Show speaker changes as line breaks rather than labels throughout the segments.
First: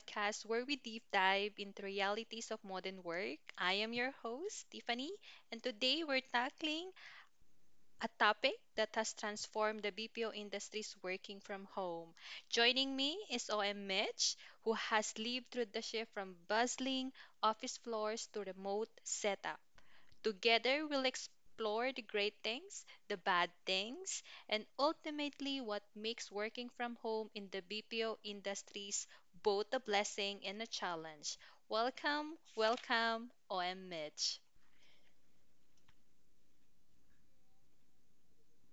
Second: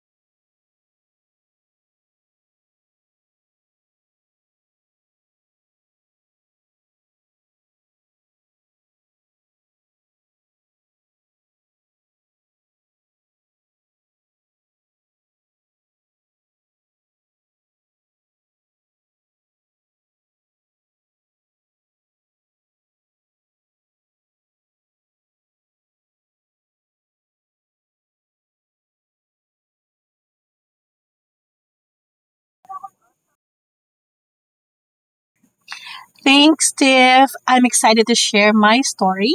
podcast where we deep dive into realities of modern work. I am your host, Tiffany, and today we're tackling a topic that has transformed the BPO industry's working from home. Joining me is OM Mitch, who has lived through the shift from bustling office floors to remote setup. Together, we'll explore the great things, the bad things, and ultimately what makes working from home in the BPO industries both a blessing and a challenge. Welcome, welcome, OM Mitch.
Thanks, Tiff. I'm excited to share my story.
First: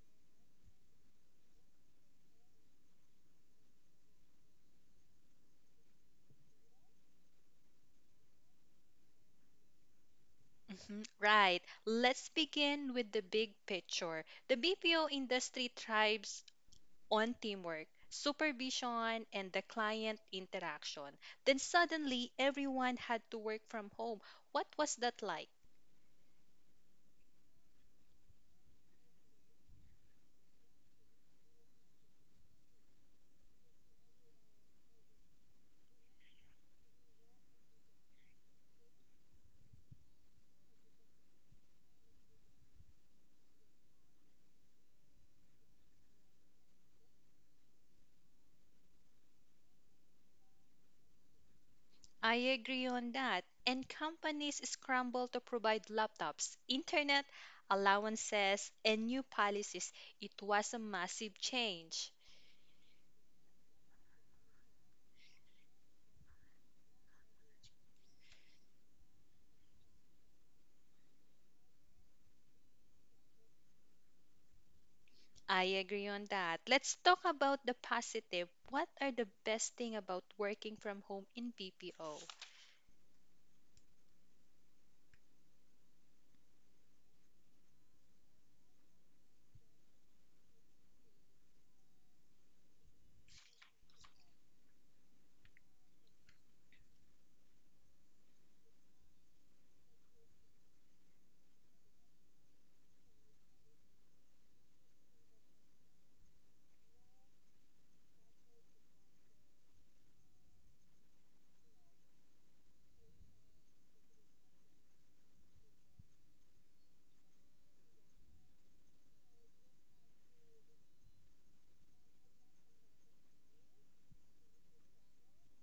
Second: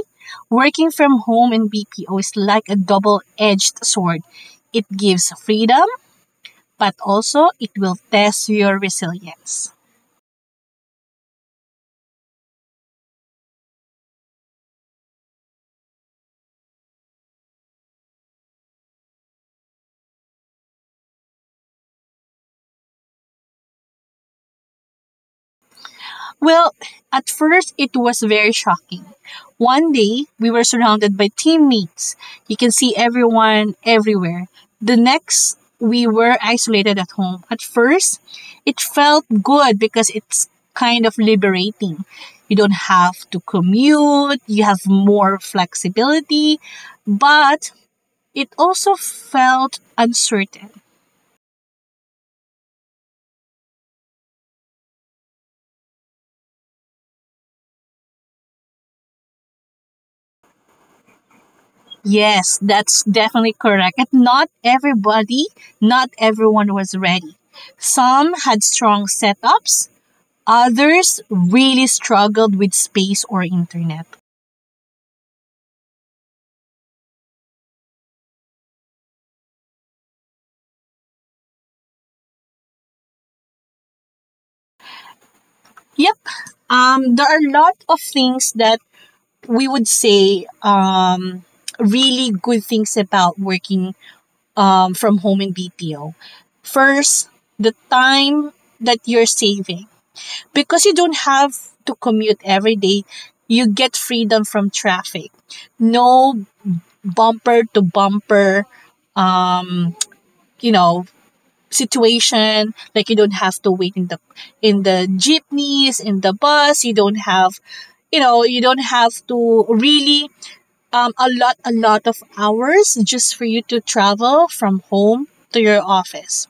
Working from home in BPO is like a double edged sword. It gives freedom, but also it will test your resilience.
Mhm. Right, let's begin with the big picture. The BPO industry thrives on teamwork, supervision, and the client interaction. Then suddenly, everyone had to work from home. What was that like?
Well, at first it was very shocking. One day we were surrounded by teammates. You can see everyone everywhere. The next we were isolated at home. At first, it felt good because it's kind of liberating. You don't have to commute, you have more flexibility, but it also felt uncertain.
I agree on that. And companies scramble to provide laptops, internet allowances, and new policies. It was a massive
Yes,
change.
that's definitely correct. And not everyone was ready. Some had strong setups, others really struggled with space or internet.
I agree on that. Let's talk about the positive. What are the best thing about working from home in BPO?
Yep. There are a lot of things that we would say really good things about working from home in BPO. First, the time that you're saving, because you don't have to commute every day, you get freedom from traffic. No bumper to bumper, um, you know, situation. Like you don't have to wait in the jeepneys, in the bus. You don't have, you know, you don't have to really a lot of hours just for you to travel from home to your office.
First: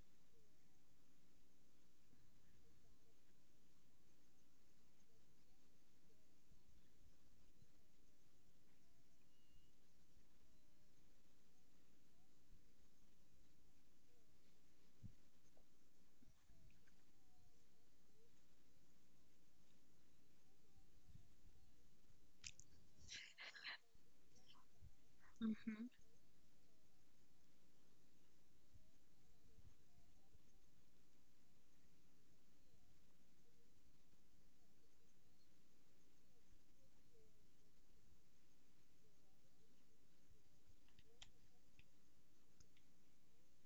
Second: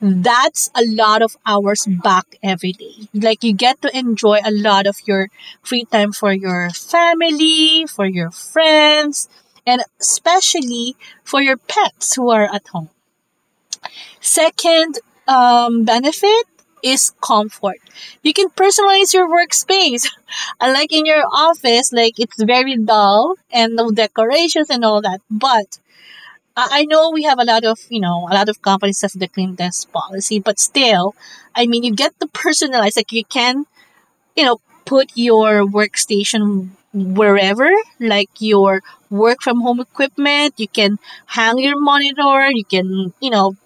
That's a lot of hours back every day. Like you get to enjoy a lot of your free time for your family, for your friends, and especially for your pets who are at home. Second benefit is comfort. You can personalize your workspace. Unlike in your office, like it's very dull and no decorations and all that. But
Hmm
I know we have a lot of, you know, a lot of companies have the clean desk policy, but still, I mean, you get the personalized, like you can, you know, put your workstation wherever, like your work from home equipment. You can hang your monitor, you can, you know,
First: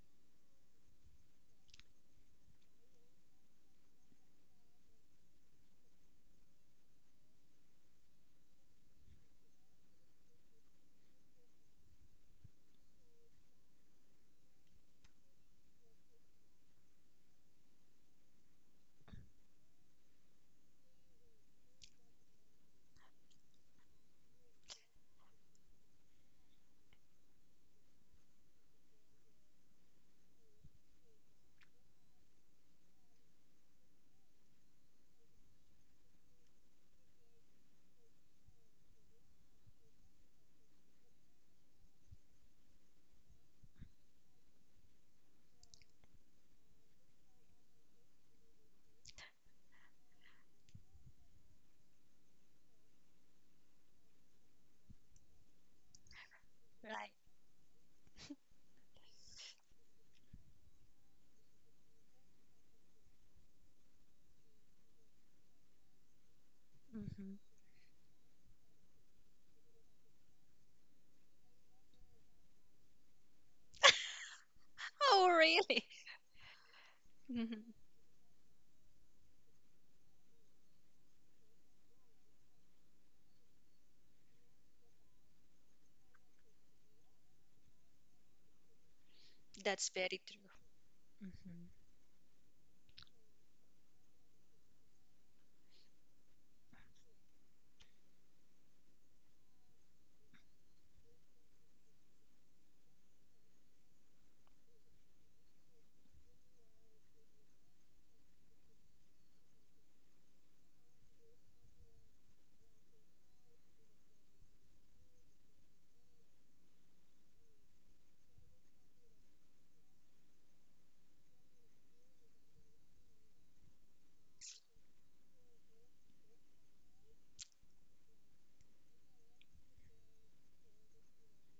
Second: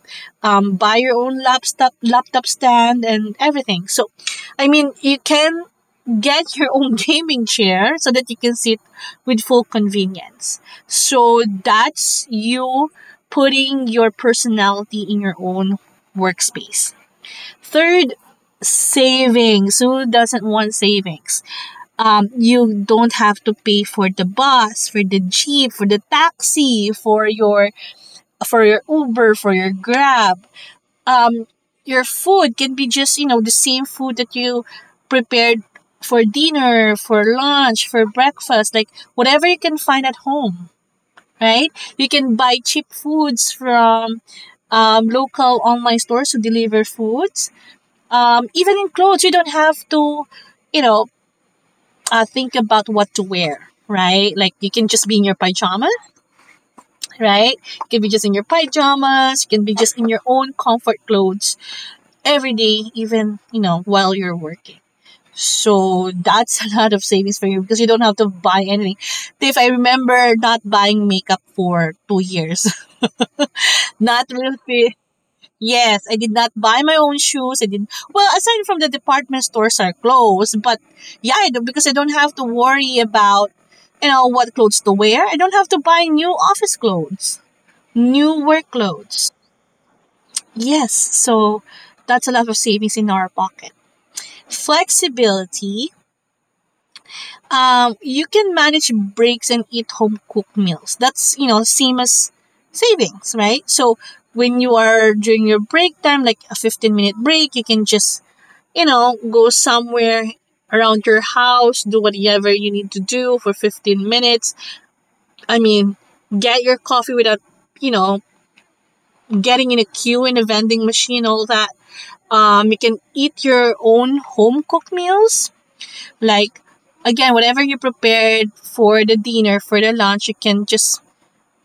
buy your own laptop, laptop stand and everything. So, I mean, you can get your own gaming chair so that you can sit with full convenience. So that's you putting your personality in your own workspace. Third, savings. Who doesn't want savings? You don't have to pay for the bus, for the jeep, for the taxi, for your Uber, for your Grab, um your food can be just, you know, the same food that you prepared for dinner, for lunch, for breakfast, like whatever you can find at home, right? You can buy cheap foods from, local online stores who deliver foods, even in clothes. You don't have to, you know think about what to wear, right? Like you can just be in your pajamas,
Right.
right? You can be just in your pajamas, you can be just in your own comfort clothes every day, even, you know, while you're working. So that's a lot of savings
hmm
for you because you don't have to buy anything. If I remember not buying makeup for two years, not really.
Oh, really?
Yes, I did not buy my own
hmm
shoes. I did, well, aside from the department stores are closed, but yeah, I do, because I don't have to worry about, you know, what clothes to wear. I don't have to buy new office clothes, new work clothes.
That's very true.
Yes, so
Hmm
that's a lot of savings in our pocket. Flexibility, you can manage breaks and eat home cooked meals. That's, you know, same as savings, right? So when you are during your break time, like a 15-minute break, you can just, you know, go somewhere around your house, do whatever you need to do for 15 minutes. I mean, get your coffee without, you know, getting in a queue in a vending machine, all that. You can eat your own home cooked meals. Like, again, whatever you prepared for the dinner, for the lunch, you can just,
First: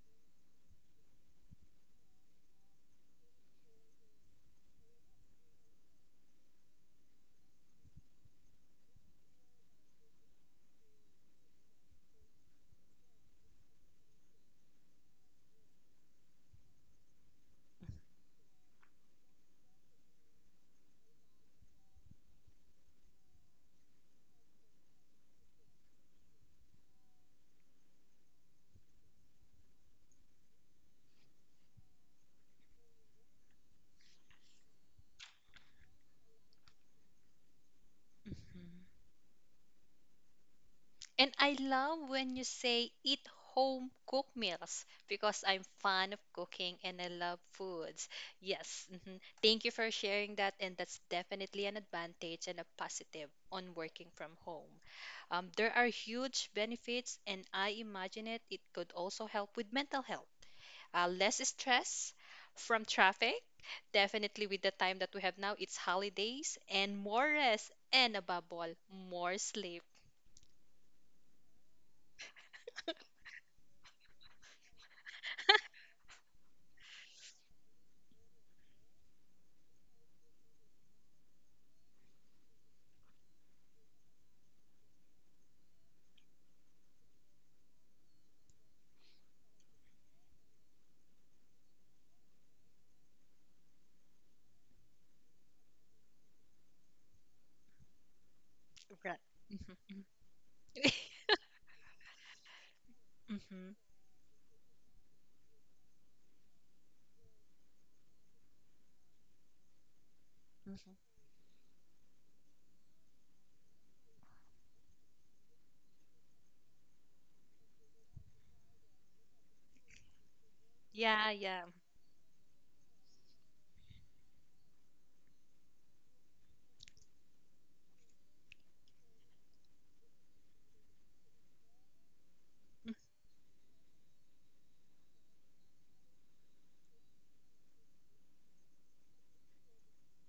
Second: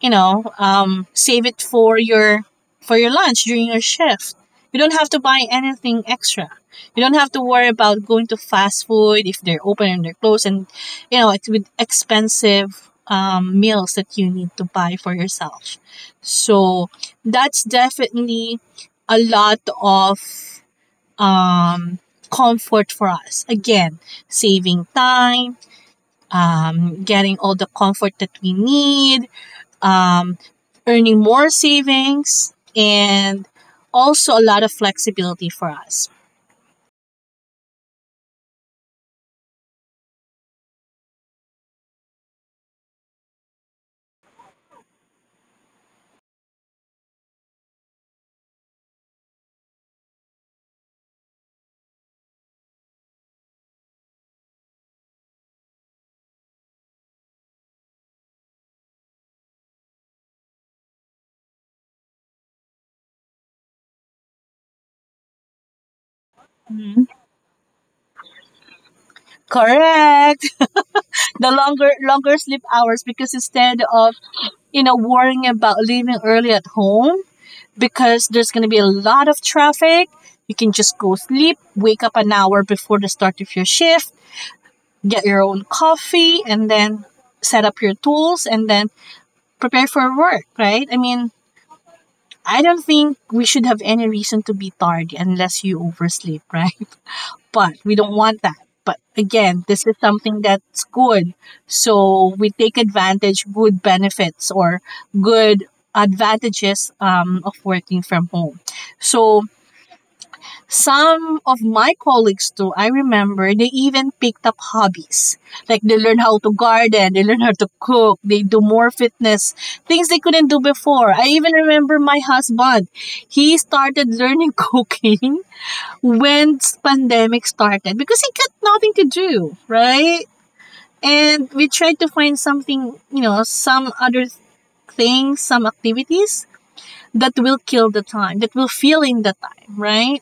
you know, save it for your lunch during your shift. You don't have to buy anything extra. You don't have to worry about going to fast food if they're open and they're closed, and, you know, it's with expensive meals that you need to buy for yourself. So that's definitely a lot of um, comfort for us. Again, saving time, getting all the comfort that we need, um, earning more savings, and also a lot of flexibility for us.
hmm And I love when you say eat home cooked meals because I'm fan of cooking and I love foods. Yes, mhm. Thank you for sharing that, and that's definitely an advantage and a positive on working from home. There are huge benefits, and I imagine it could also help with mental health. Less stress from traffic. Definitely, with the time that we have now, it's holidays and more rest, and above all, more sleep.
Correct. The longer sleep hours, because instead of, you know, worrying about leaving early at home because there's gonna be a lot of traffic, you can just go sleep, wake up an hour before the start of your shift, get your own coffee and then set up your tools and then prepare for work, right? I mean, I don't think we should have any reason to be tardy unless you oversleep, right? But we don't want that. But
Right.
again, this is something that's good. So we take advantage
Mm-hmm.
good benefits or good advantages of working from home. So
Mm-hmm.
some of my colleagues too, I remember, they even picked up hobbies. Like they learn how to garden, they learn how to cook, they do more fitness, things they couldn't do before.
Yeah,
I even
yeah.
remember my husband. He started learning cooking when pandemic started because he got nothing to do, right? And we tried to find something, you know, some other things, some activities that will kill the time, that will fill in the time, right?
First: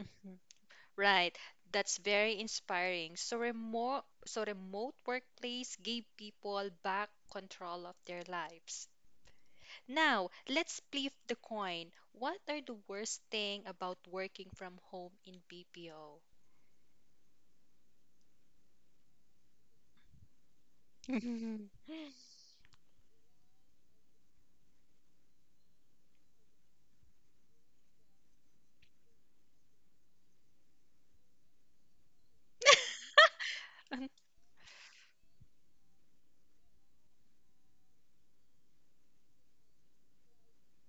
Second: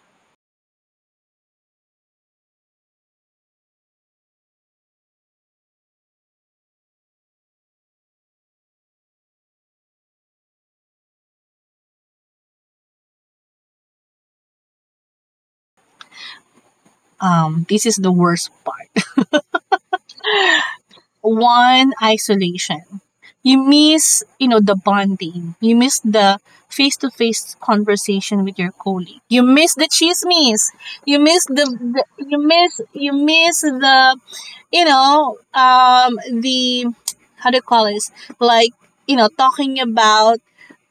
Mm-hmm. Right. That's very inspiring. So remote workplace gave people back control of their lives. Now, let's flip the coin. What are the worst thing about working from home in BPO?
This is the worst part.
Hmm
One,
hmm
isolation. You miss, you know, the bonding. You miss the face-to-face conversation with your colleague. You miss the chismes. You miss the you miss
hmm
the, how do you call this, like, you know, talking about,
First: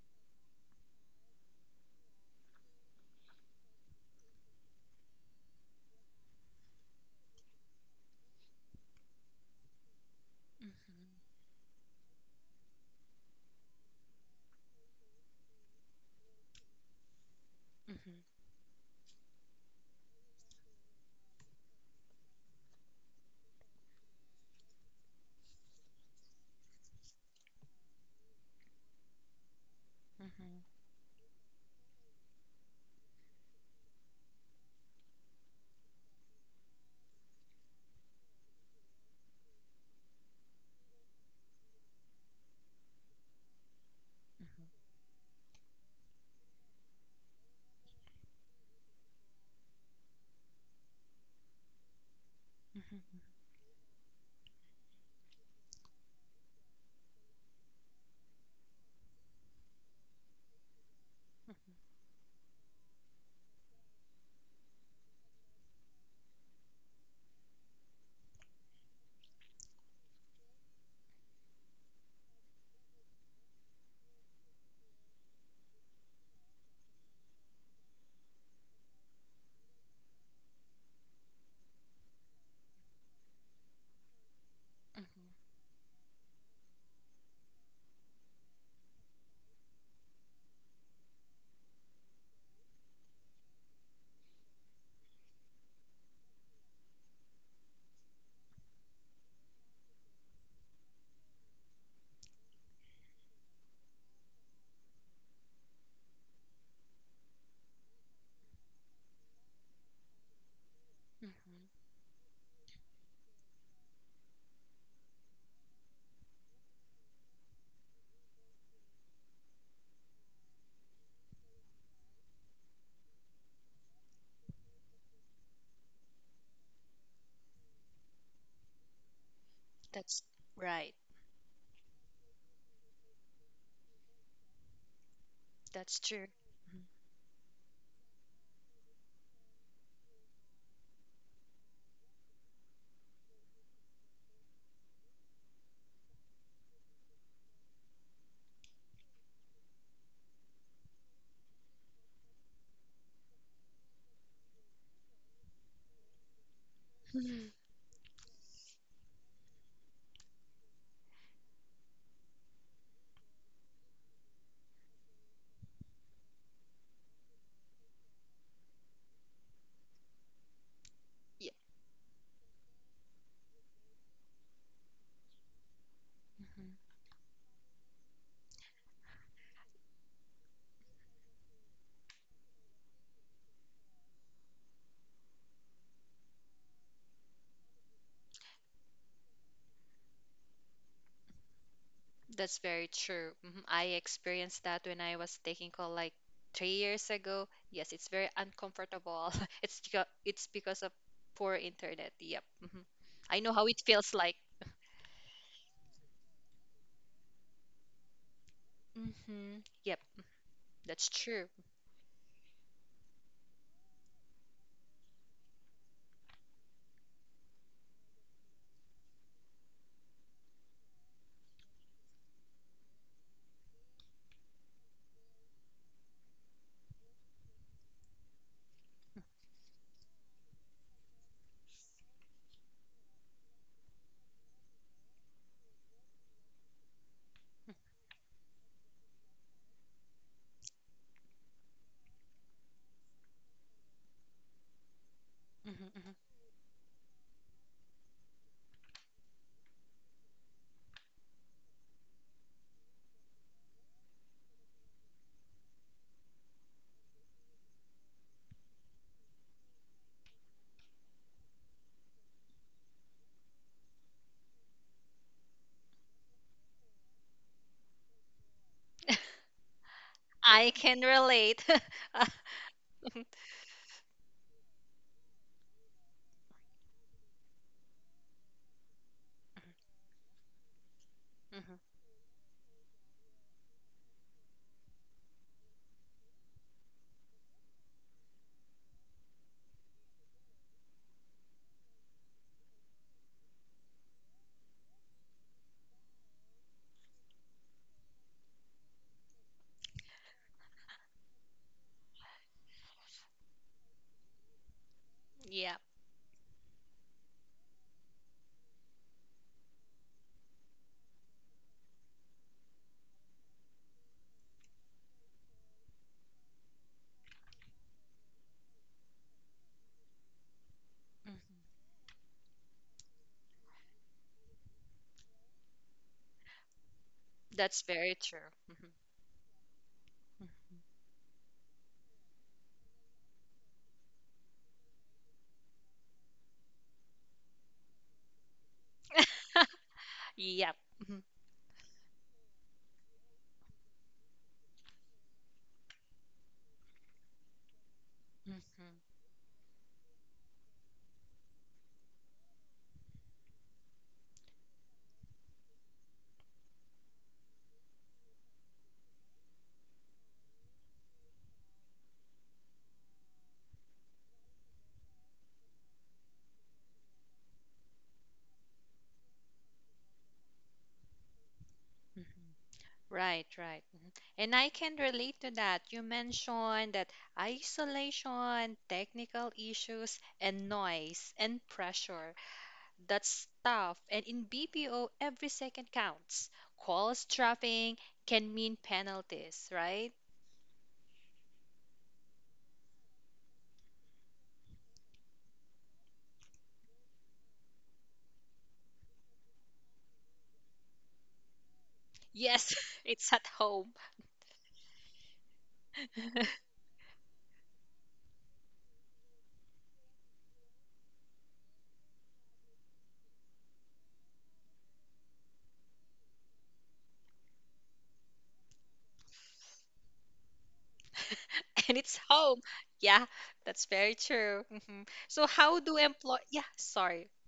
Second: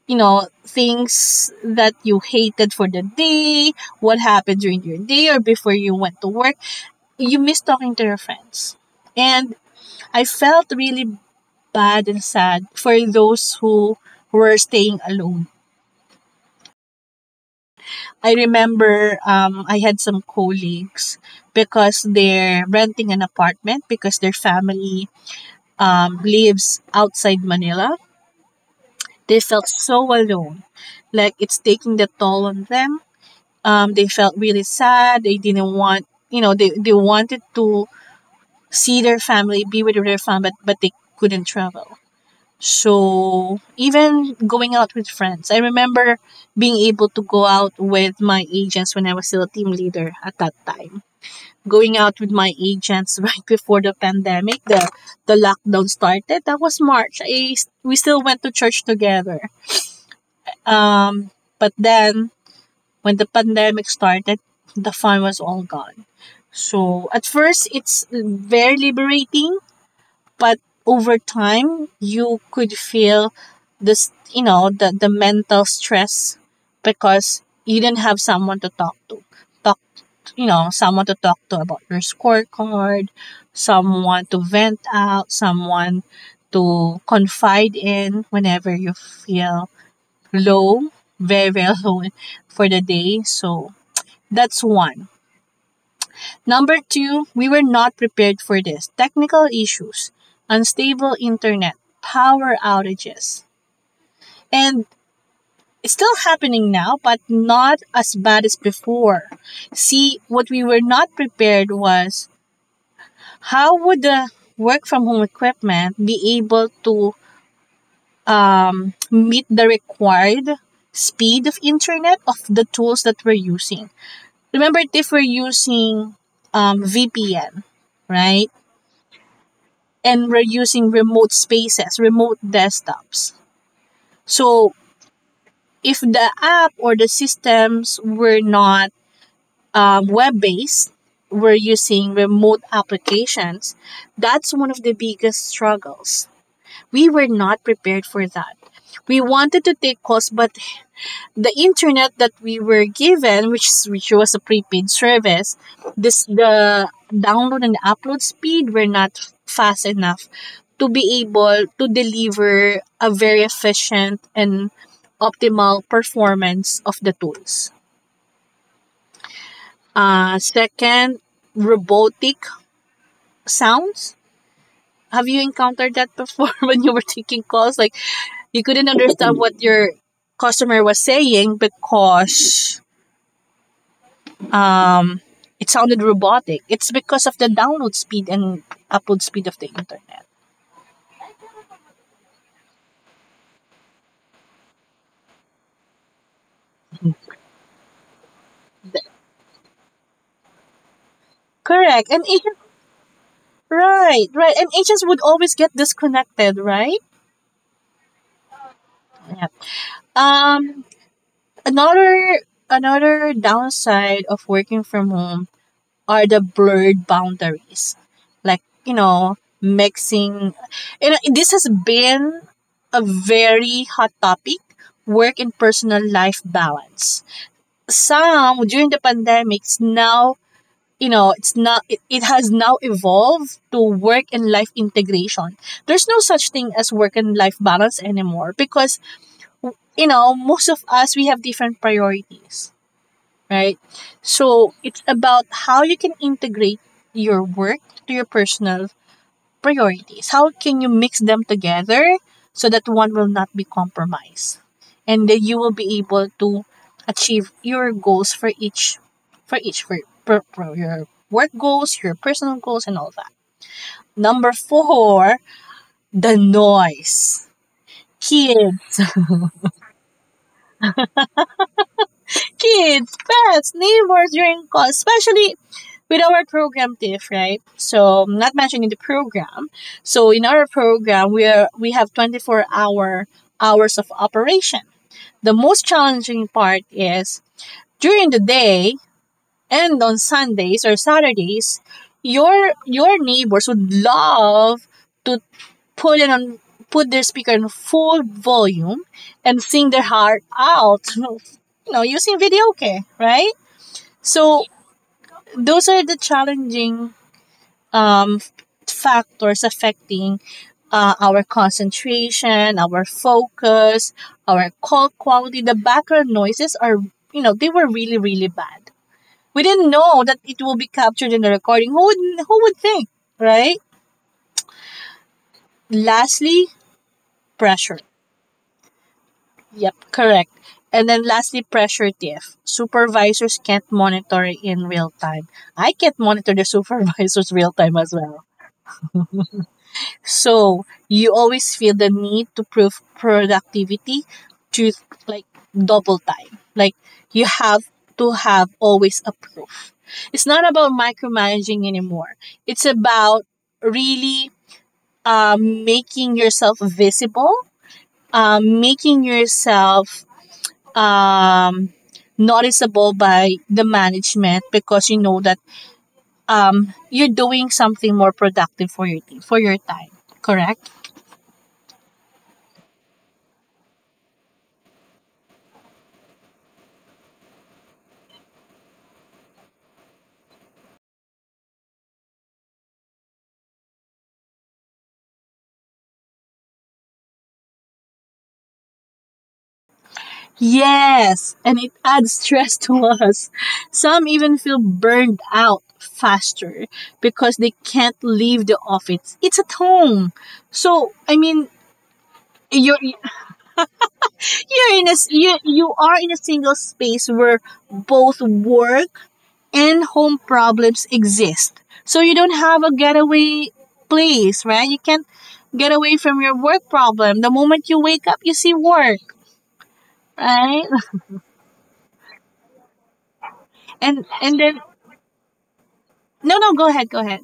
you know, things that you hated for the day, what happened during your day or before you went to work. You miss talking to your friends. And I felt really bad and sad for those who were staying alone.
hmm
I remember, I had some colleagues because they're renting an apartment because their family lives outside Manila. They felt so alone. Like it's taking the toll on them. They felt really sad. They didn't want, you know, they wanted to see their family, be with their family, but they couldn't travel. So even going out with friends, I remember being able to go out with my agents when I was still a team leader at that time. Going out with my agents right before the pandemic, the lockdown started. That was March. I, we still went to church together. Um, but
hmm
then when the pandemic started, the fun was all gone. So at first, it's very liberating, but over time you could feel this, you know, the mental stress, because you didn't have someone to talk to, talk you know, someone to talk to about your scorecard, someone to vent
hmm
out, someone to confide in whenever you feel low, very very low for the day. So that's one. Number two, we were not prepared for this. Technical issues, unstable internet, power outages. And it's still happening now, but not as bad as before. See, what we were not
hmm
prepared was, how would the work from home equipment be able to meet the required speed of internet of the tools that we're using? Remember, if we're using VPN, right?
That's
And we're
right.
using remote spaces, remote desktops. So
That's
if
true.
the app or the systems were not web based, we're using remote applications. That's one of the biggest struggles. We were not prepared for that. We wanted to take costs, but the internet that we were given, which was a prepaid service, this the
Mhm. Mhm.
download and upload speed were not fast enough to be able to deliver a very efficient and optimal performance of the tools. Second,
Yeah.
robotic sounds. Have you encountered that before when you were taking calls? Like you couldn't understand what your customer was saying because um, it sounded robotic. It's because of the download speed and upload speed of the internet.
That's very true. Mhm. I experienced that when I was taking call like 3 years ago. Yes, it's very uncomfortable. It's because of poor
Correct.
internet.
And
Yep.
agents,
hmm I know how it feels like.
right. And agents would always get disconnected, right? Yeah.
Hmm Yep. Mm-hmm.
Um,
That's true.
another another downside of working from home are the blurred boundaries, like, you know, mixing. You know, this has been a very hot topic: work and personal life balance some during the pandemics. Now, you know, it's not it, it has now evolved to work and life integration. There's no such thing as work and life balance anymore, because, you know, most of us we have different priorities, right? So it's about
Hmm
how you
hmm
can integrate your work to your personal priorities. How can you mix them together so that one will not be compromised? And then you will be able to achieve your goals for each, for each for, for your work goals, your personal goals and all that. Number 4, the noise. Kids
I can relate.
Kids, pets, neighbors during calls, especially with our program TIFF, right? So I'm not mentioning the program. So in our program, we are
Mhm.
we have 24 hours of operation. The most challenging part is during the day and on Sundays or Saturdays, your neighbors would love to put it on put their speaker in full volume and sing their heart out using video, okay, right. So
Yeah.
those are the challenging um, factors affecting our concentration, our focus, our call quality. The background noises are, they were really really bad. We didn't know that it will be captured in the
Mhm.
recording. Who would think, right? Lastly,
That's
pressure.
very true. Mhm.
Yep, correct.
Mhm.
And then lastly, pressure TF. Supervisors can't monitor in real time. I can't monitor the supervisors real time as well.
Yep.
So
Mhm.
you always feel the need to prove productivity to, like, double time. Like you have to have
Mhm.
always a proof. It's not about micromanaging anymore. It's about really making yourself visible, making yourself um, noticeable by the management because you know that you're doing something more productive for your team, for your time. Correct?
Mhm. Right, right. Mhm. And I can relate to that. You mentioned that isolation, technical issues, and noise and pressure. That's tough. And in BPO, every second counts. Calls dropping can mean penalties, right?
Yes, and it adds stress to us. Some even feel burned out faster because they can't leave the office. It's at home. So, I mean,
Yes,
you're
it's at home.
you're in a s- you are in a single space where both work and home problems exist. So you don't have a getaway place, right? You can't get away from your work problem. The moment you wake up, you see work, right?
And it's home. Yeah, that's very
And and
true.
then
Mhm. So how do employ?
no,
Yeah,
no, go ahead, go
sorry.
ahead.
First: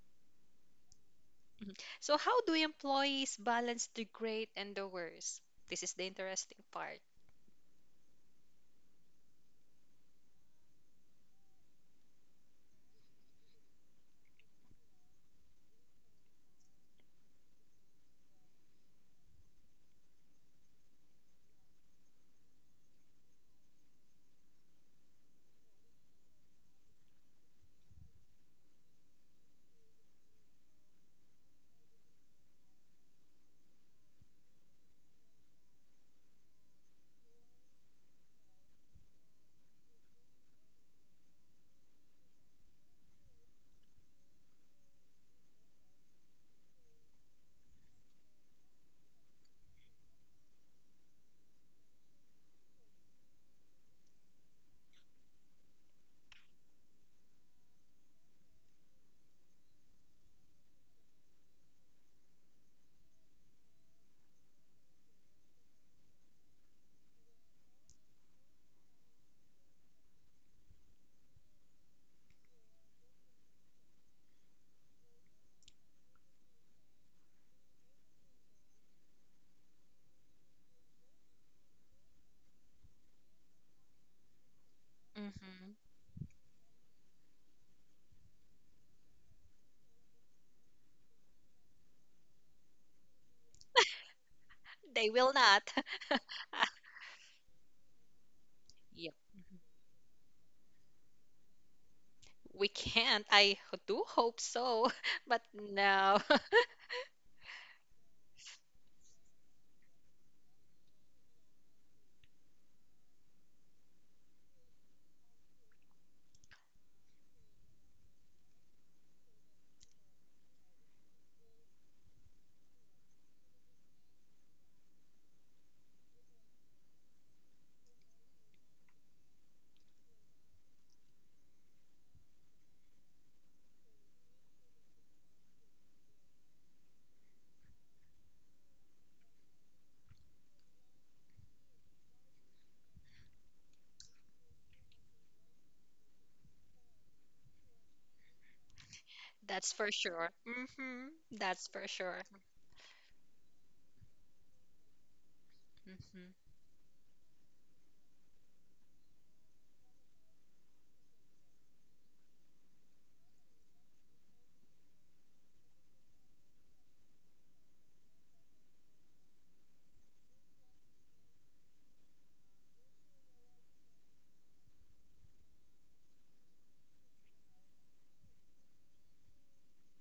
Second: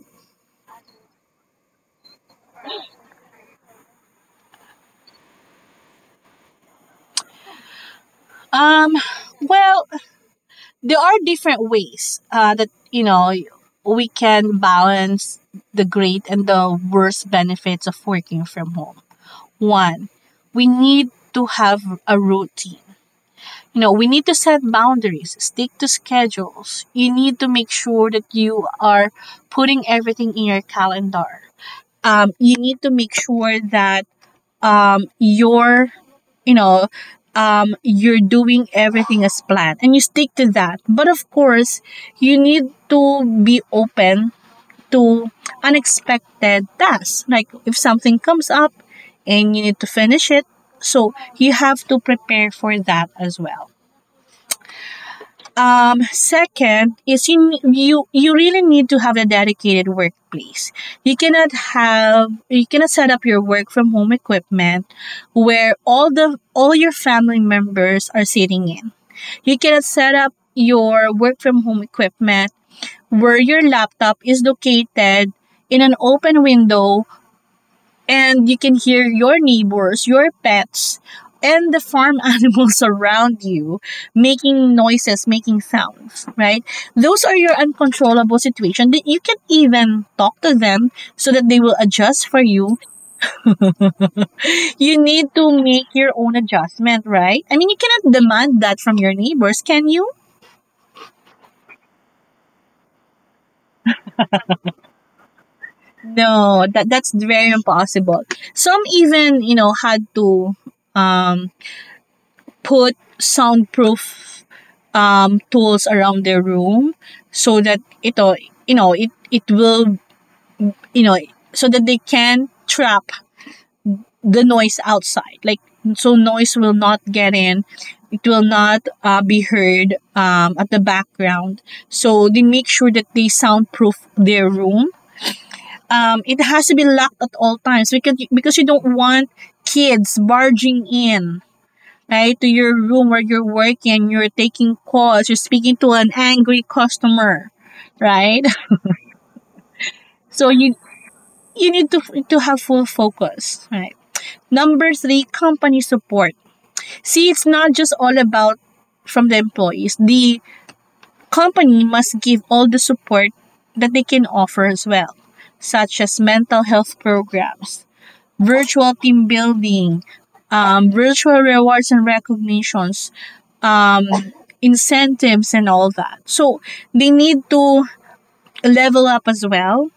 Mhm. So, how do employees balance the great and the worst? This is the interesting part.
Um, well, there are different ways that, you know, we can balance the great and the worst benefits of working from home. One, we need to have a routine. You know, we need to set boundaries, stick to schedules. You need to make sure that you are putting everything in your calendar. You need to make sure that you're you know you're doing everything as planned and you stick to that, but of course you need to be open to unexpected tasks, like if something comes up and you need to finish it, so you have to prepare for that as well. Second is you really need to have a dedicated workplace. You cannot set up your work from home equipment where all your family members are sitting in. You cannot set up your work from home equipment where your laptop is located in an open window and you can hear your neighbors, your pets, and the farm animals around you making noises, making
Hmm
sounds, right? Those are your uncontrollable situation that you can even talk to them so that they will adjust for you. You
They will
need to
not.
make your own adjustment, right? I mean, you cannot demand that from
Yep.
your
Mhm.
neighbors, can you?
We can't. I h- do hope so, but no.
No, that's very impossible. Some even, you know, had to um put soundproof tools around their room so that ito, it will, you know, so that they can trap the noise outside. Like, so noise will not get in. It will not be heard at the background. So they make sure that they soundproof their room. It has to be locked at all times because you don't want kids barging in, right? To your room where you're working, you're taking calls, you're speaking to an angry customer, right?
that's for sure.
So you
hmm That's
you
for
need to
sure.
to have full focus, right? Number three, company
hmm
support. See, it's not just all about from the employees. The company must give all the support that they can offer as well, such as mental health programs, virtual team building, virtual rewards and recognitions, um, incentives and all that. So they need to level up as well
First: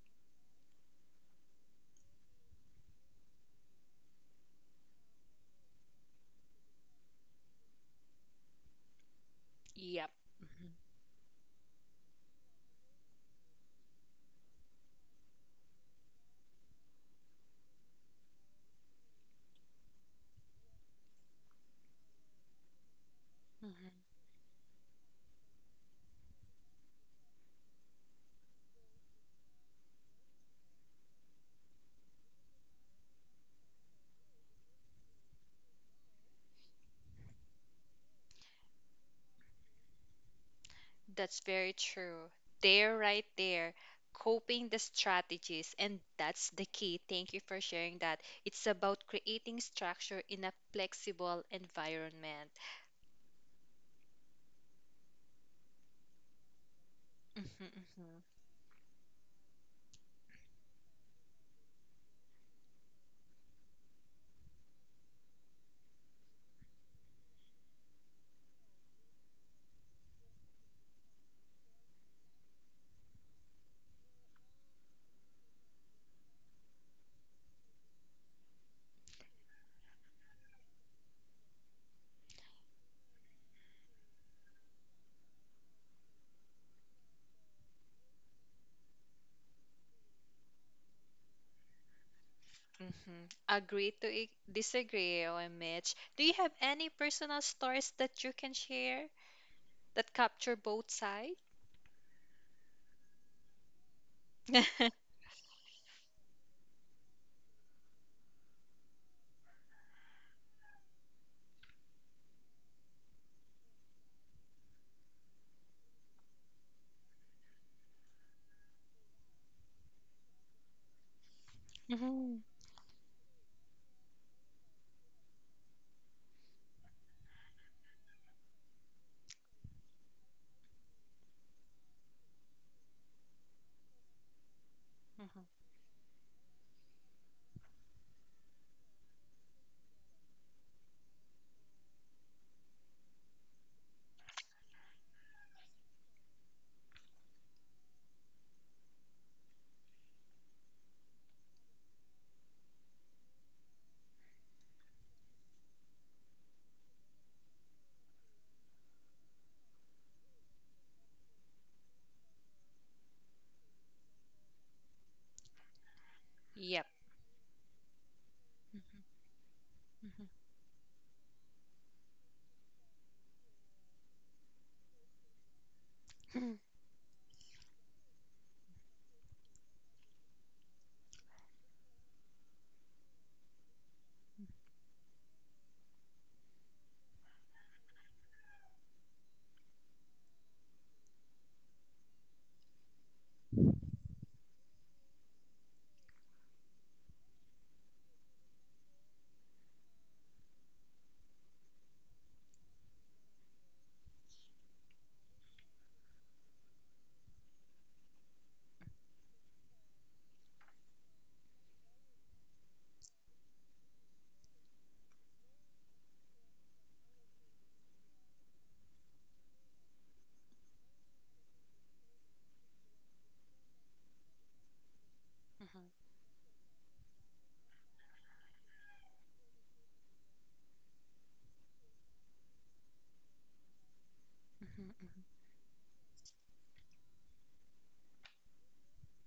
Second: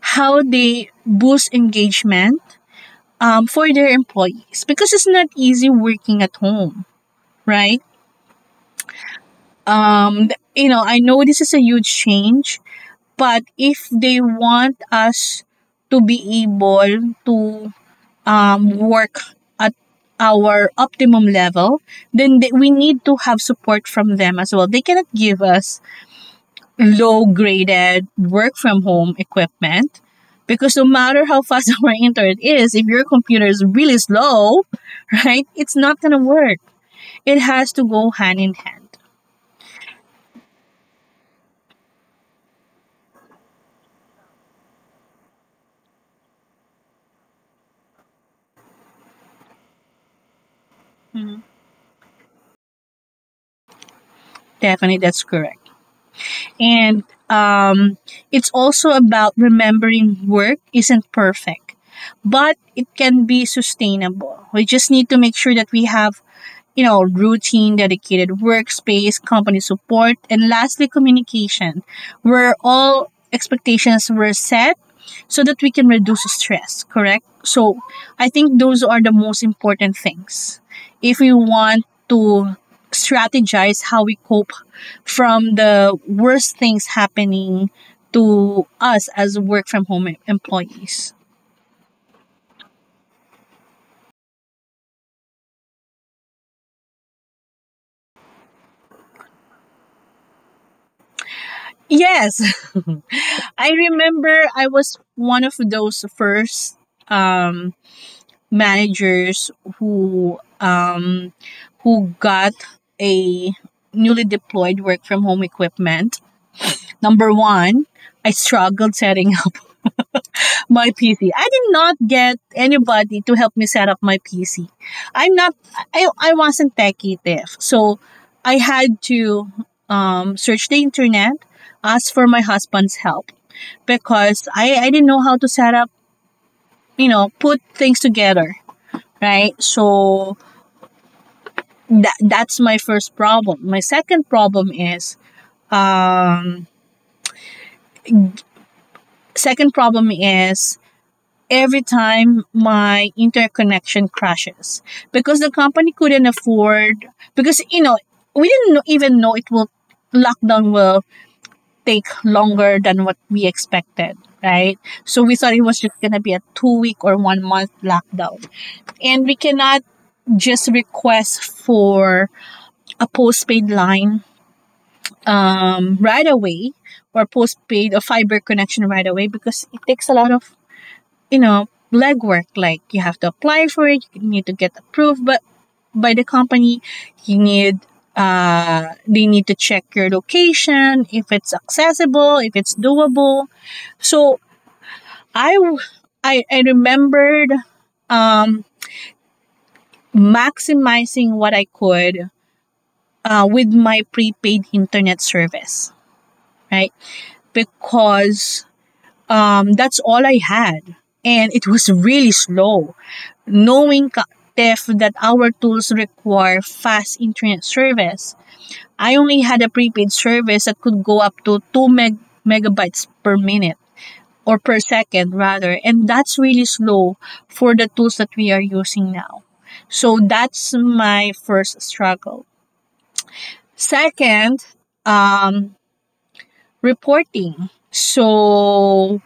how they boost engagement for their employees because it's not easy working at home, right?
Yep.
You know, I know this is a huge change, but if they want us to be able to work at our optimum level, then we need to have support
hmm
from them as well. They cannot give us low graded work from home equipment because no matter how fast our internet is, if your computer is really slow, right, it's not gonna work. It has to go hand in hand.
That's very true. They're right there, coping the strategies, and that's the key. Thank you for sharing that. It's about creating structure in a
Mm-hmm.
flexible environment.
Definitely, that's correct. And
Mhm,
um,
mhm,
it's also about remembering work isn't perfect, but it can be sustainable. We just need to make sure that we have, you know, routine, dedicated workspace, company support, and lastly, communication, where all expectations were set so that we can reduce stress, correct? So I think those are the most important things, if we want to strategize how we cope from the worst things happening to us as work from home employees.
mhm. Agree to I- disagree, OM Mitch. Do you have any personal stories that you can share that capture both sides?
Yes. I remember I was one of those first um managers who um who got a newly deployed work from home equipment. Number 1, I struggled setting up my PC. I did not get
Mhm,
anybody to help me set up my PC. I'm not, I wasn't techie deaf. So I had to search the internet, ask for my husband's help because I didn't know how to
mhm.
set up, you know, put things together, right? So that's my first problem. My second problem is um second problem is every time my interconnection crashes because the company couldn't afford, because, you know, we didn't even know it will, lockdown will take longer than what we expected, right. So we thought it was just going to be a two
Yep.
week or 1 month lockdown,
Mhm,
and we cannot
mhm,
just request for a postpaid line right
mhm,
away, or postpaid or fiber connection right away because it takes a lot of, you know, legwork. Like you have to apply for it, you need to get approved but by the company, you need they need to check your location if it's accessible, if it's doable. So I remembered um maximizing what I could with my prepaid internet service, right? Because that's all I had. And it was really slow. Knowing ka- TEF that our tools require fast internet service, I only had a prepaid service that could go up to megabytes per minute, or per second rather.
mhm,
And that's really slow for the tools that we are using now. So that's my first struggle. Second,
mhm, mhm.
um, reporting. So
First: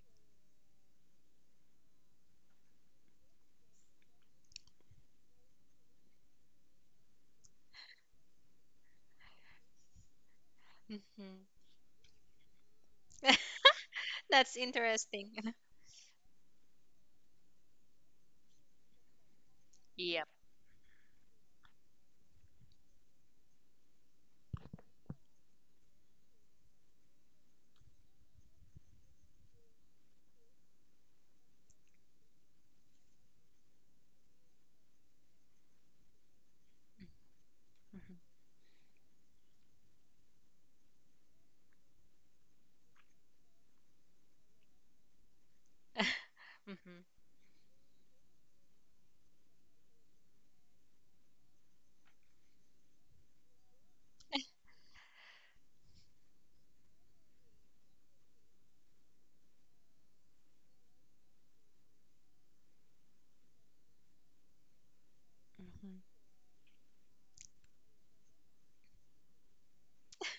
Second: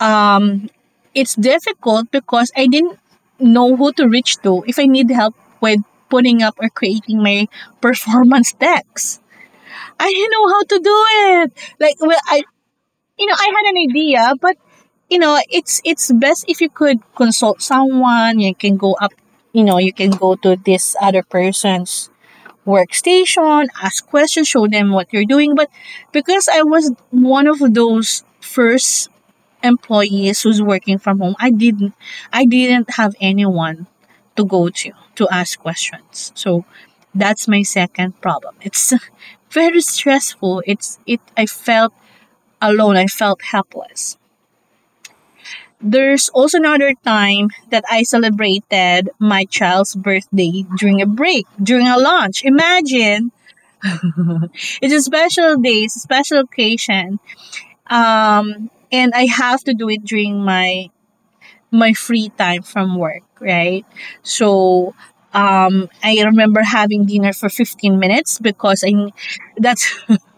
um, it's difficult because I didn't know who to reach to if I need help with putting up or creating my performance decks. I didn't know how to do
Mhm.
it. Like, well, I, you know, I had an idea, but
That's
you know
interesting.
it's best if you could consult someone. You can go up. You know you can
Yep.
go to this other person's workstation, ask questions, show them what you're doing. But because I was one of those first employees who's working from home, I didn't have anyone to go to ask questions. So that's my
Mm-hmm.
second problem. It's very stressful. It's it I felt alone. I felt helpless. There's also another
Mm-hmm.
time that I celebrated my child's birthday during a break, during a lunch. Imagine. It's a special day, it's a special occasion. And I have to do it during my free time from work, right? So
hmm
I remember having dinner for 15 minutes because that's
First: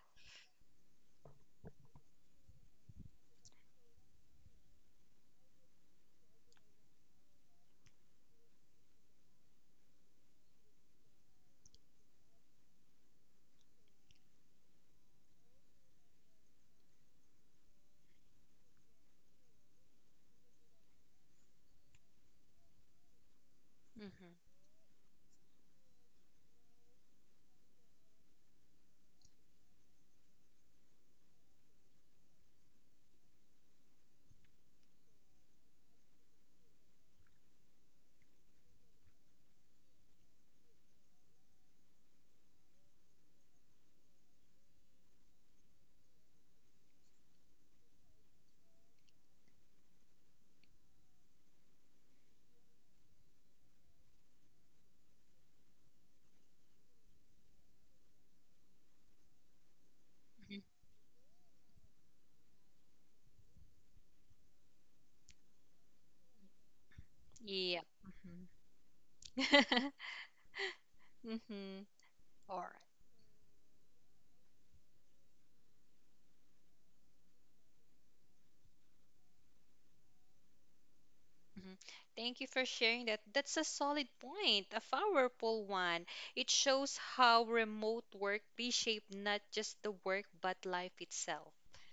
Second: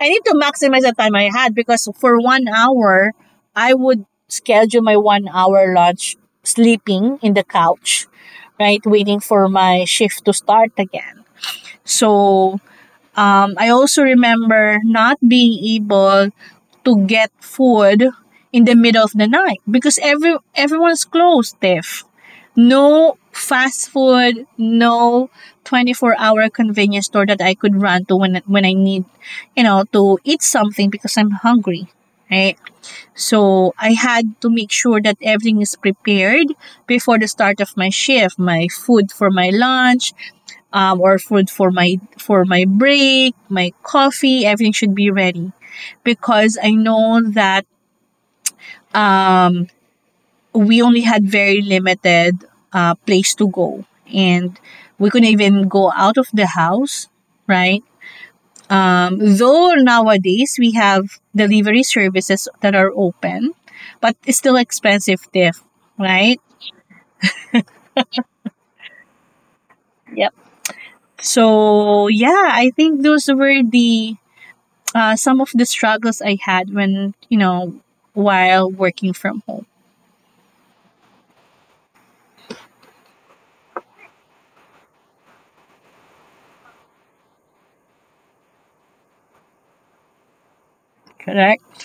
I need to maximize the time I had because for 1 hour, I would schedule my 1 hour lunch sleeping in the couch, right? Waiting for my shift to start again. So I also remember not being able to get food in the middle of the night because everyone's closed, Tiff. No fast food, no 24-hour convenience store that I could run to when I need, you know, to eat something because I'm hungry, right? So I had to make sure that everything is prepared before the start of my shift, my food for my lunch, or food for my break, my coffee, everything should be ready, because I know that um, we only had very limited place to go, and we couldn't even go out of the house, right? Though nowadays
Mm-hmm.
we have delivery services that are open, but it's still expensive, diff, right?
Yep. Mm-hmm.
Yep.
mm-hmm.
So yeah,
All
I
right.
think those were the some of the struggles I had when, you know, while working from home.
Mm-hmm. Thank you for sharing that. That's a solid point, a powerful one. It shows how remote work reshaped not just the work but life itself.
Correct?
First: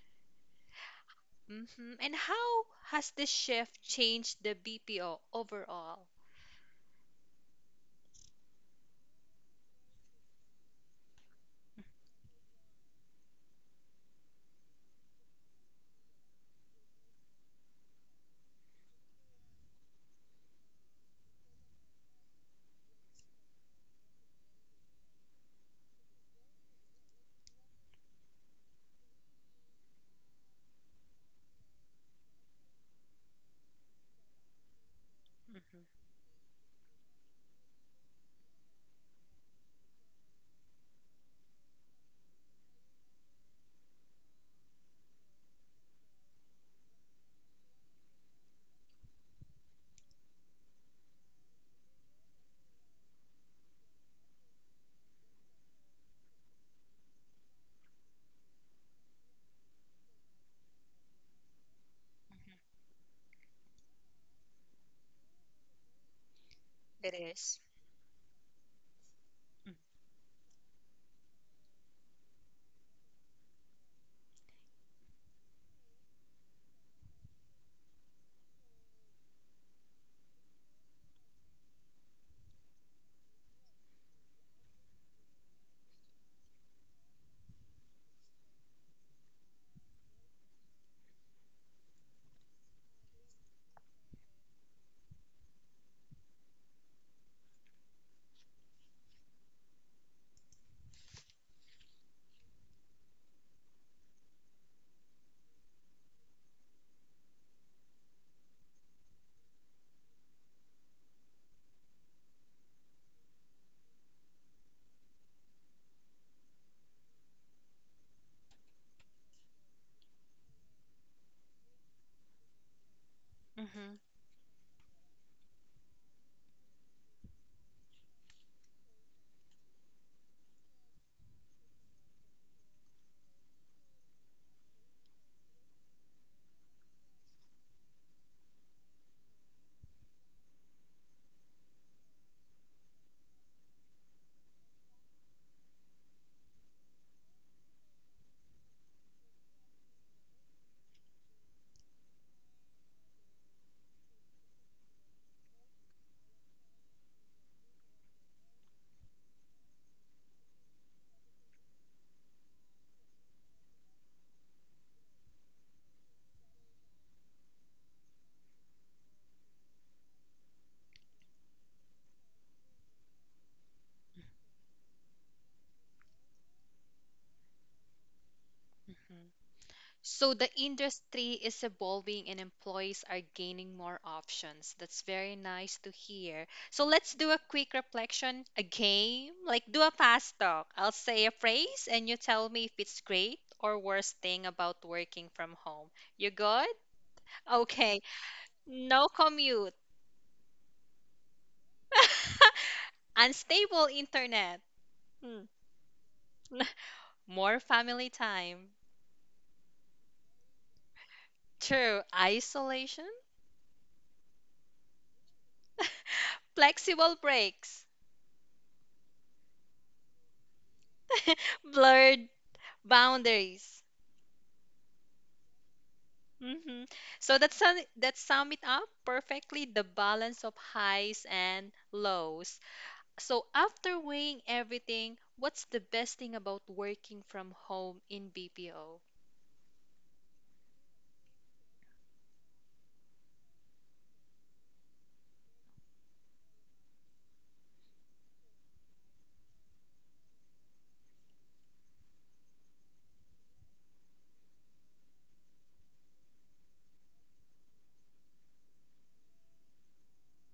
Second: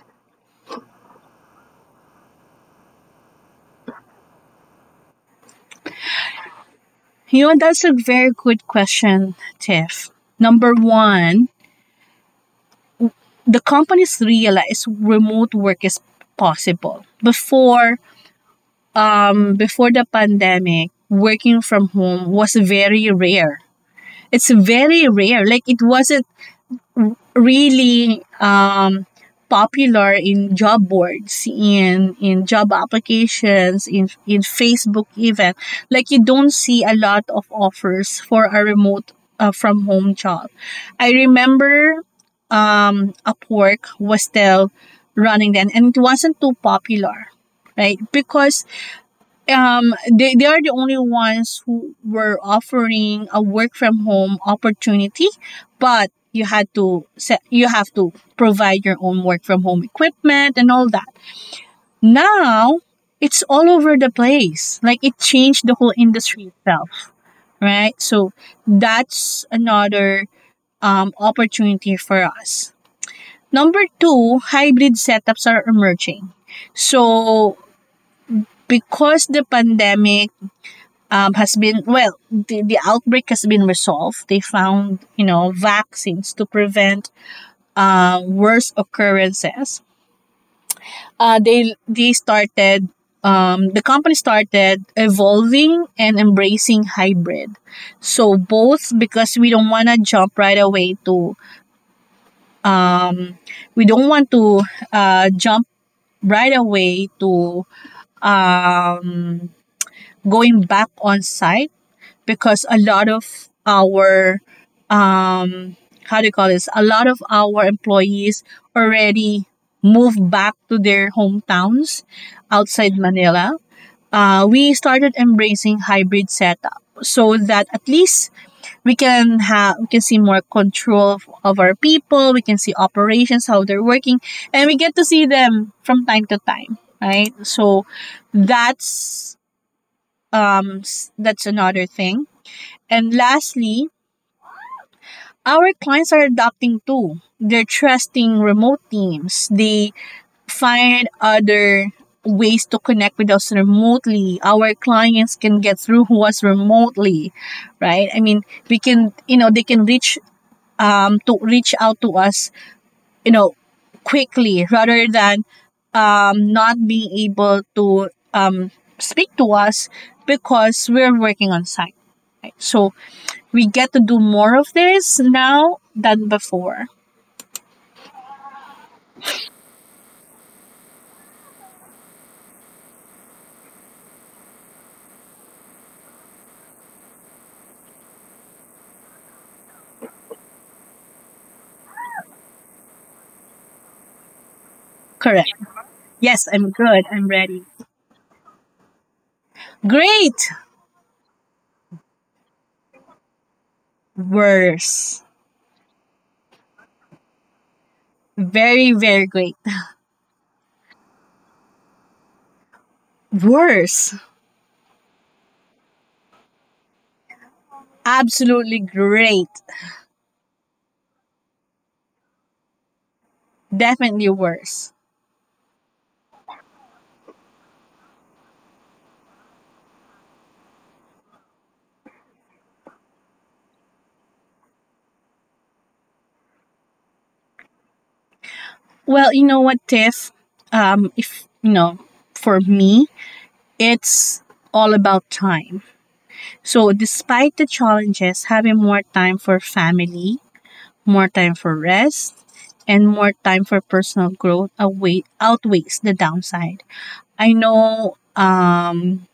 Mm-hmm. And how has this shift changed the BPO overall?
You know, that's a very good question, Tiff. Number one, the companies realize remote work is possible. Before, before the pandemic, working from home was very rare. It's very rare. Like it wasn't really popular in job boards, in job applications, in Facebook even.
Mm-hmm.
Like you don't see a lot of offers for a remote from home job. I remember Upwork was still running then and it wasn't too popular, right? Because they are the only ones who were offering a work from home opportunity, but you had to set you have to provide your own work from home equipment and all that.
Mm-hmm.
Now it's all over the place. Like it changed the whole industry
It
itself,
is.
right? So that's another opportunity for us. Number two, hybrid setups are emerging. So because the pandemic has been, well, the outbreak has been resolved, they found, you know, vaccines to prevent worse occurrences. They started, the company started evolving and embracing hybrid. So both, because we don't want to jump right away to, we don't want to jump right away to, um, going back on site, because a lot of our um how do you call this? A lot of our employees already moved back to their hometowns outside
Mm-hmm.
Manila. We started embracing hybrid setup, so that at least we can have we can see more control of our people. We can see operations, how they're working, and we get to see them from time to time, right? So that's that's another thing. And lastly, our clients are adapting too. They're trusting remote teams. They find other ways to connect with us remotely. Our clients can get through who us remotely, right? I mean, we can, you know, they can reach to reach out to us, you know, quickly, rather than not being able to speak to us because we're working on site. Right? So we get to do more of this now than before.
Mm-hmm. So the industry is evolving and employees are gaining more options. That's very nice to hear. So let's do a quick reflection, a game, like do a fast talk. I'll say a phrase and you tell me if it's great or worst thing about working from home. You good?
Correct. Yes, I'm
Okay.
good. I'm ready.
No commute.
Great.
Unstable internet. Hmm.
Worse.
More family time.
Very, very great.
True. Isolation.
Worse.
Flexible breaks.
Absolutely great.
Blurred boundaries.
Definitely worse.
Mm-hmm. So that sum it up perfectly the balance of highs and lows. So after weighing everything, what's the best thing about working from home in BPO?
Well, you know what, Tiff? If you know, for me, it's all about time. So, despite the challenges, having more time for family, more time for rest, and more time for personal growth away, outweighs the downside. I know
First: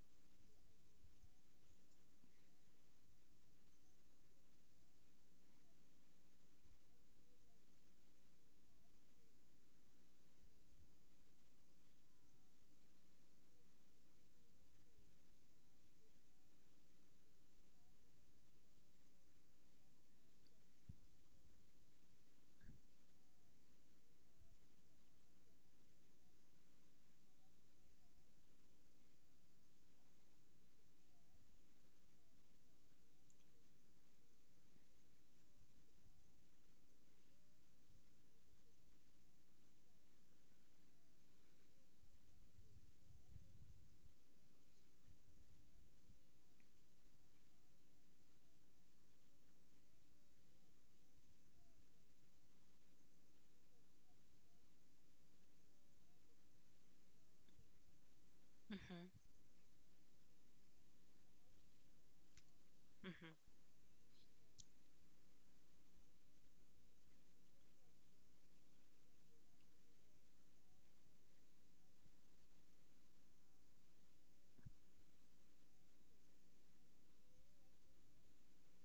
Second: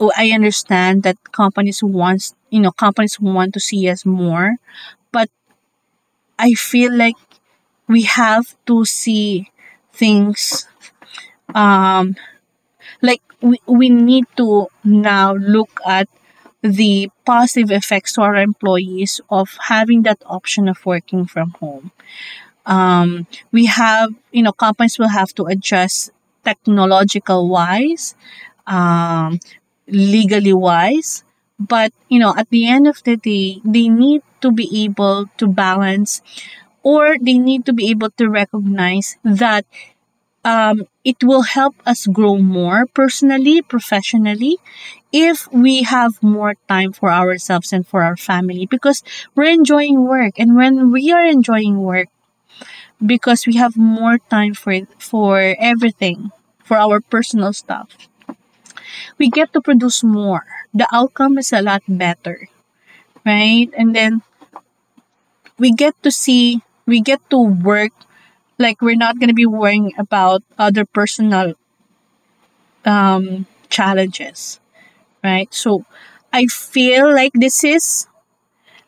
oh, I understand that companies wants, you know, companies want to see us more, but I feel like we have to see things um like we need to now look at the positive effects to our employees of having that option of working from home. We have, you know, companies will have to adjust technological wise, um, legally wise. But you know, at the end of the day, they need to be able to balance, or they need to be able to recognize that it will help us grow more personally, professionally, if we have more time for ourselves and for our family. Because we're enjoying work, and when we are enjoying work, because we have more time for everything, for our personal stuff.
Mm-hmm.
We get to produce more. The outcome is a lot better,
Mm-hmm.
right? And then we get to see, we get to work, like we're not going to be worrying about other personal challenges, right? So I feel like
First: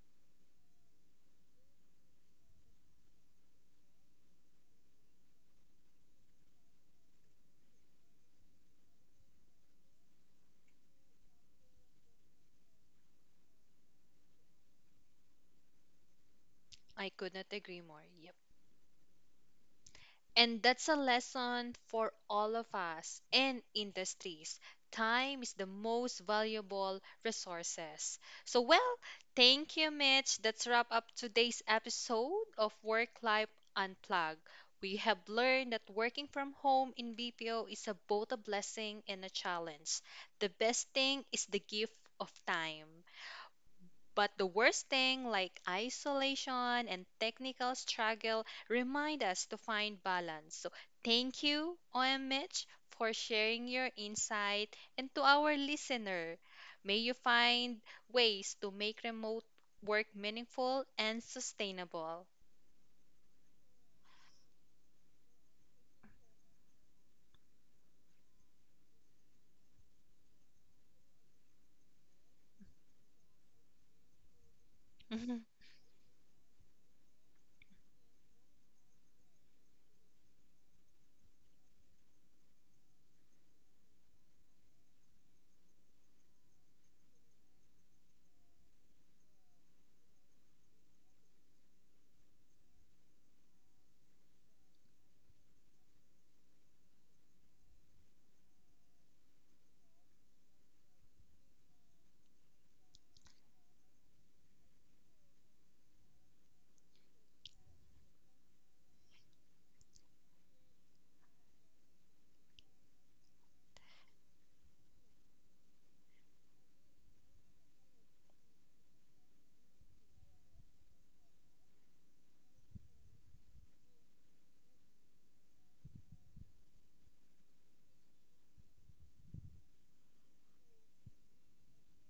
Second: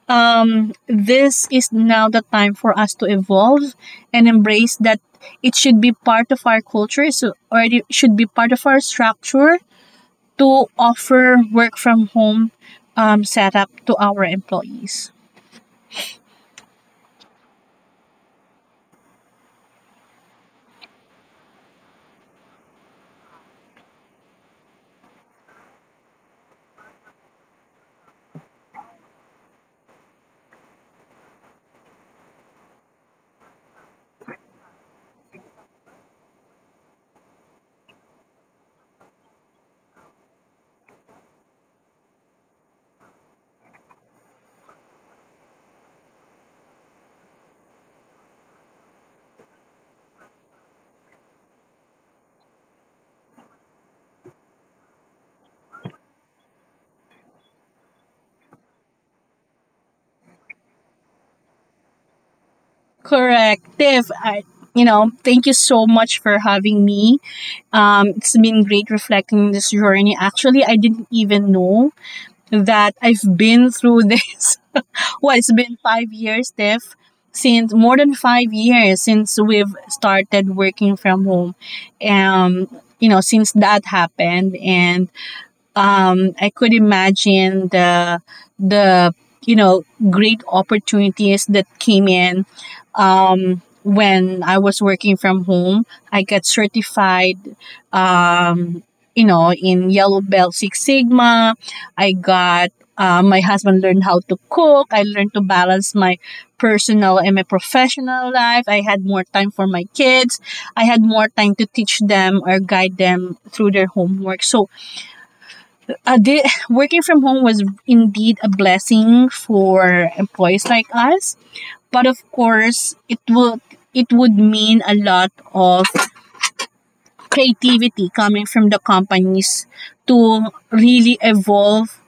this is now the time for us to evolve and embrace that. It should be part of our culture. So already should be part of our structure to offer work from home setup to our employees.
I could not agree more. Yep. And that's a lesson for all of us in industries. Time is the most valuable resources. So, well, thank you, Mitch. That's wrap up today's episode of Work Life Unplugged. We have learned that working from home in BPO is a, both a blessing and a challenge. The best thing is the gift of time. But the worst thing, like isolation and technical struggle, remind us to find balance. So, thank you, OM Mitch, for sharing your insight. And to our listener, may you find ways to make remote work meaningful and sustainable.
Correct, Tiff. I, you know, thank you so much for having me. It's been great reflecting this journey. Actually, I didn't even know that I've been through this. Well, it's been 5 years, Steph, since, more than 5 years since we've started working from home. You know, since that happened. And I could imagine the, you know, great opportunities that came in when I was working from home. I got certified, um, you know, in Yellow Belt Six Sigma. I got. My husband learned how to cook. I learned to balance my personal and my professional life. I had more time for my kids. I had more time to teach them or guide them through their homework. So uh, the, working from home was indeed a blessing for employees like us. But of course, it would mean a lot of creativity coming from the companies to really evolve,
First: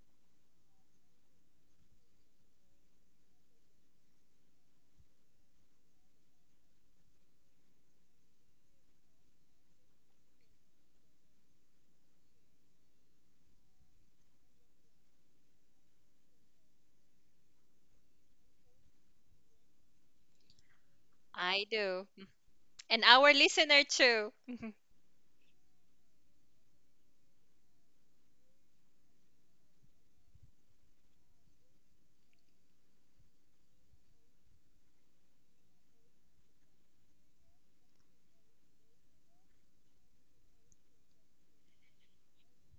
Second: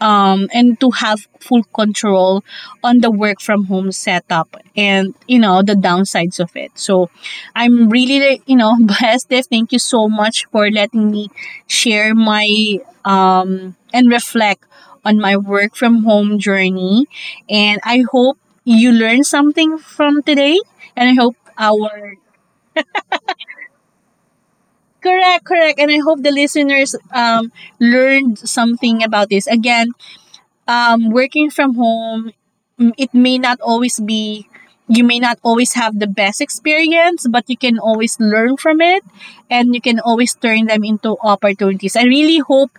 and to have full control on the work from home setup, and you know, the downsides of it. So I'm really like, you know, blessed, Dave. Thank you so much for letting me share my and reflect on my work from home journey. And I hope you learned something from today, and I hope
I do.
our
And our listener, too.
correct correct and I hope the listeners, learned something about this. Again, working from home, mm, it may not always be, you may not always have the best experience, but you can always learn from it, and you can always turn them into opportunities. I really hope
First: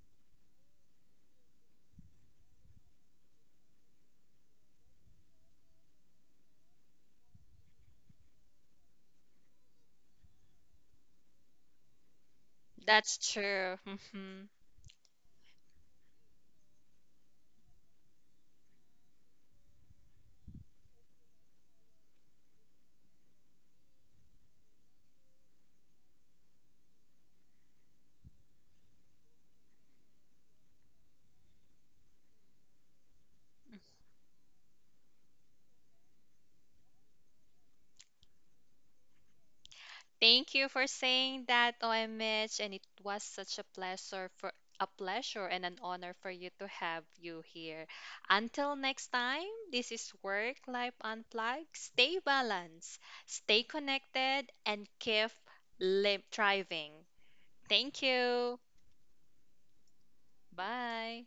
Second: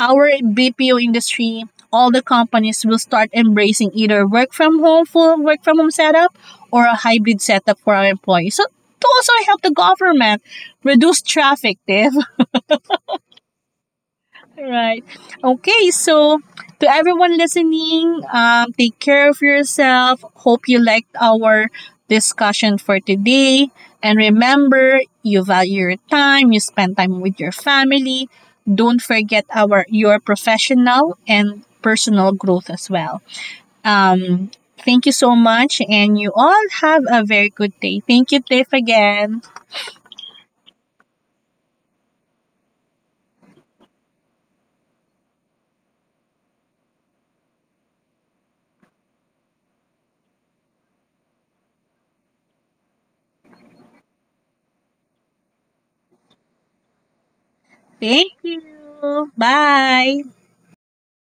our BPO industry, all the companies, will start embracing either work from home, full work from home setup, or a hybrid setup for our employees. So to also help the government reduce traffic, Tiff.
That's true.
Right. Okay. So, to everyone listening, take care of yourself. Hope you liked our discussion for today. And remember, you value your time, you spend time with your family. Don't forget our your professional and personal growth as well. Um, Thank you so much, and you all have a very good day. Thank you, Tiff, again.
Thank you for saying that, OM, and it was such a pleasure for a pleasure and an honor for you to have you here. Until next time, this is Work Life Unplugged. Stay balanced, stay connected, and keep live thriving. Thank
Thank you.
you.
Bye.
Bye.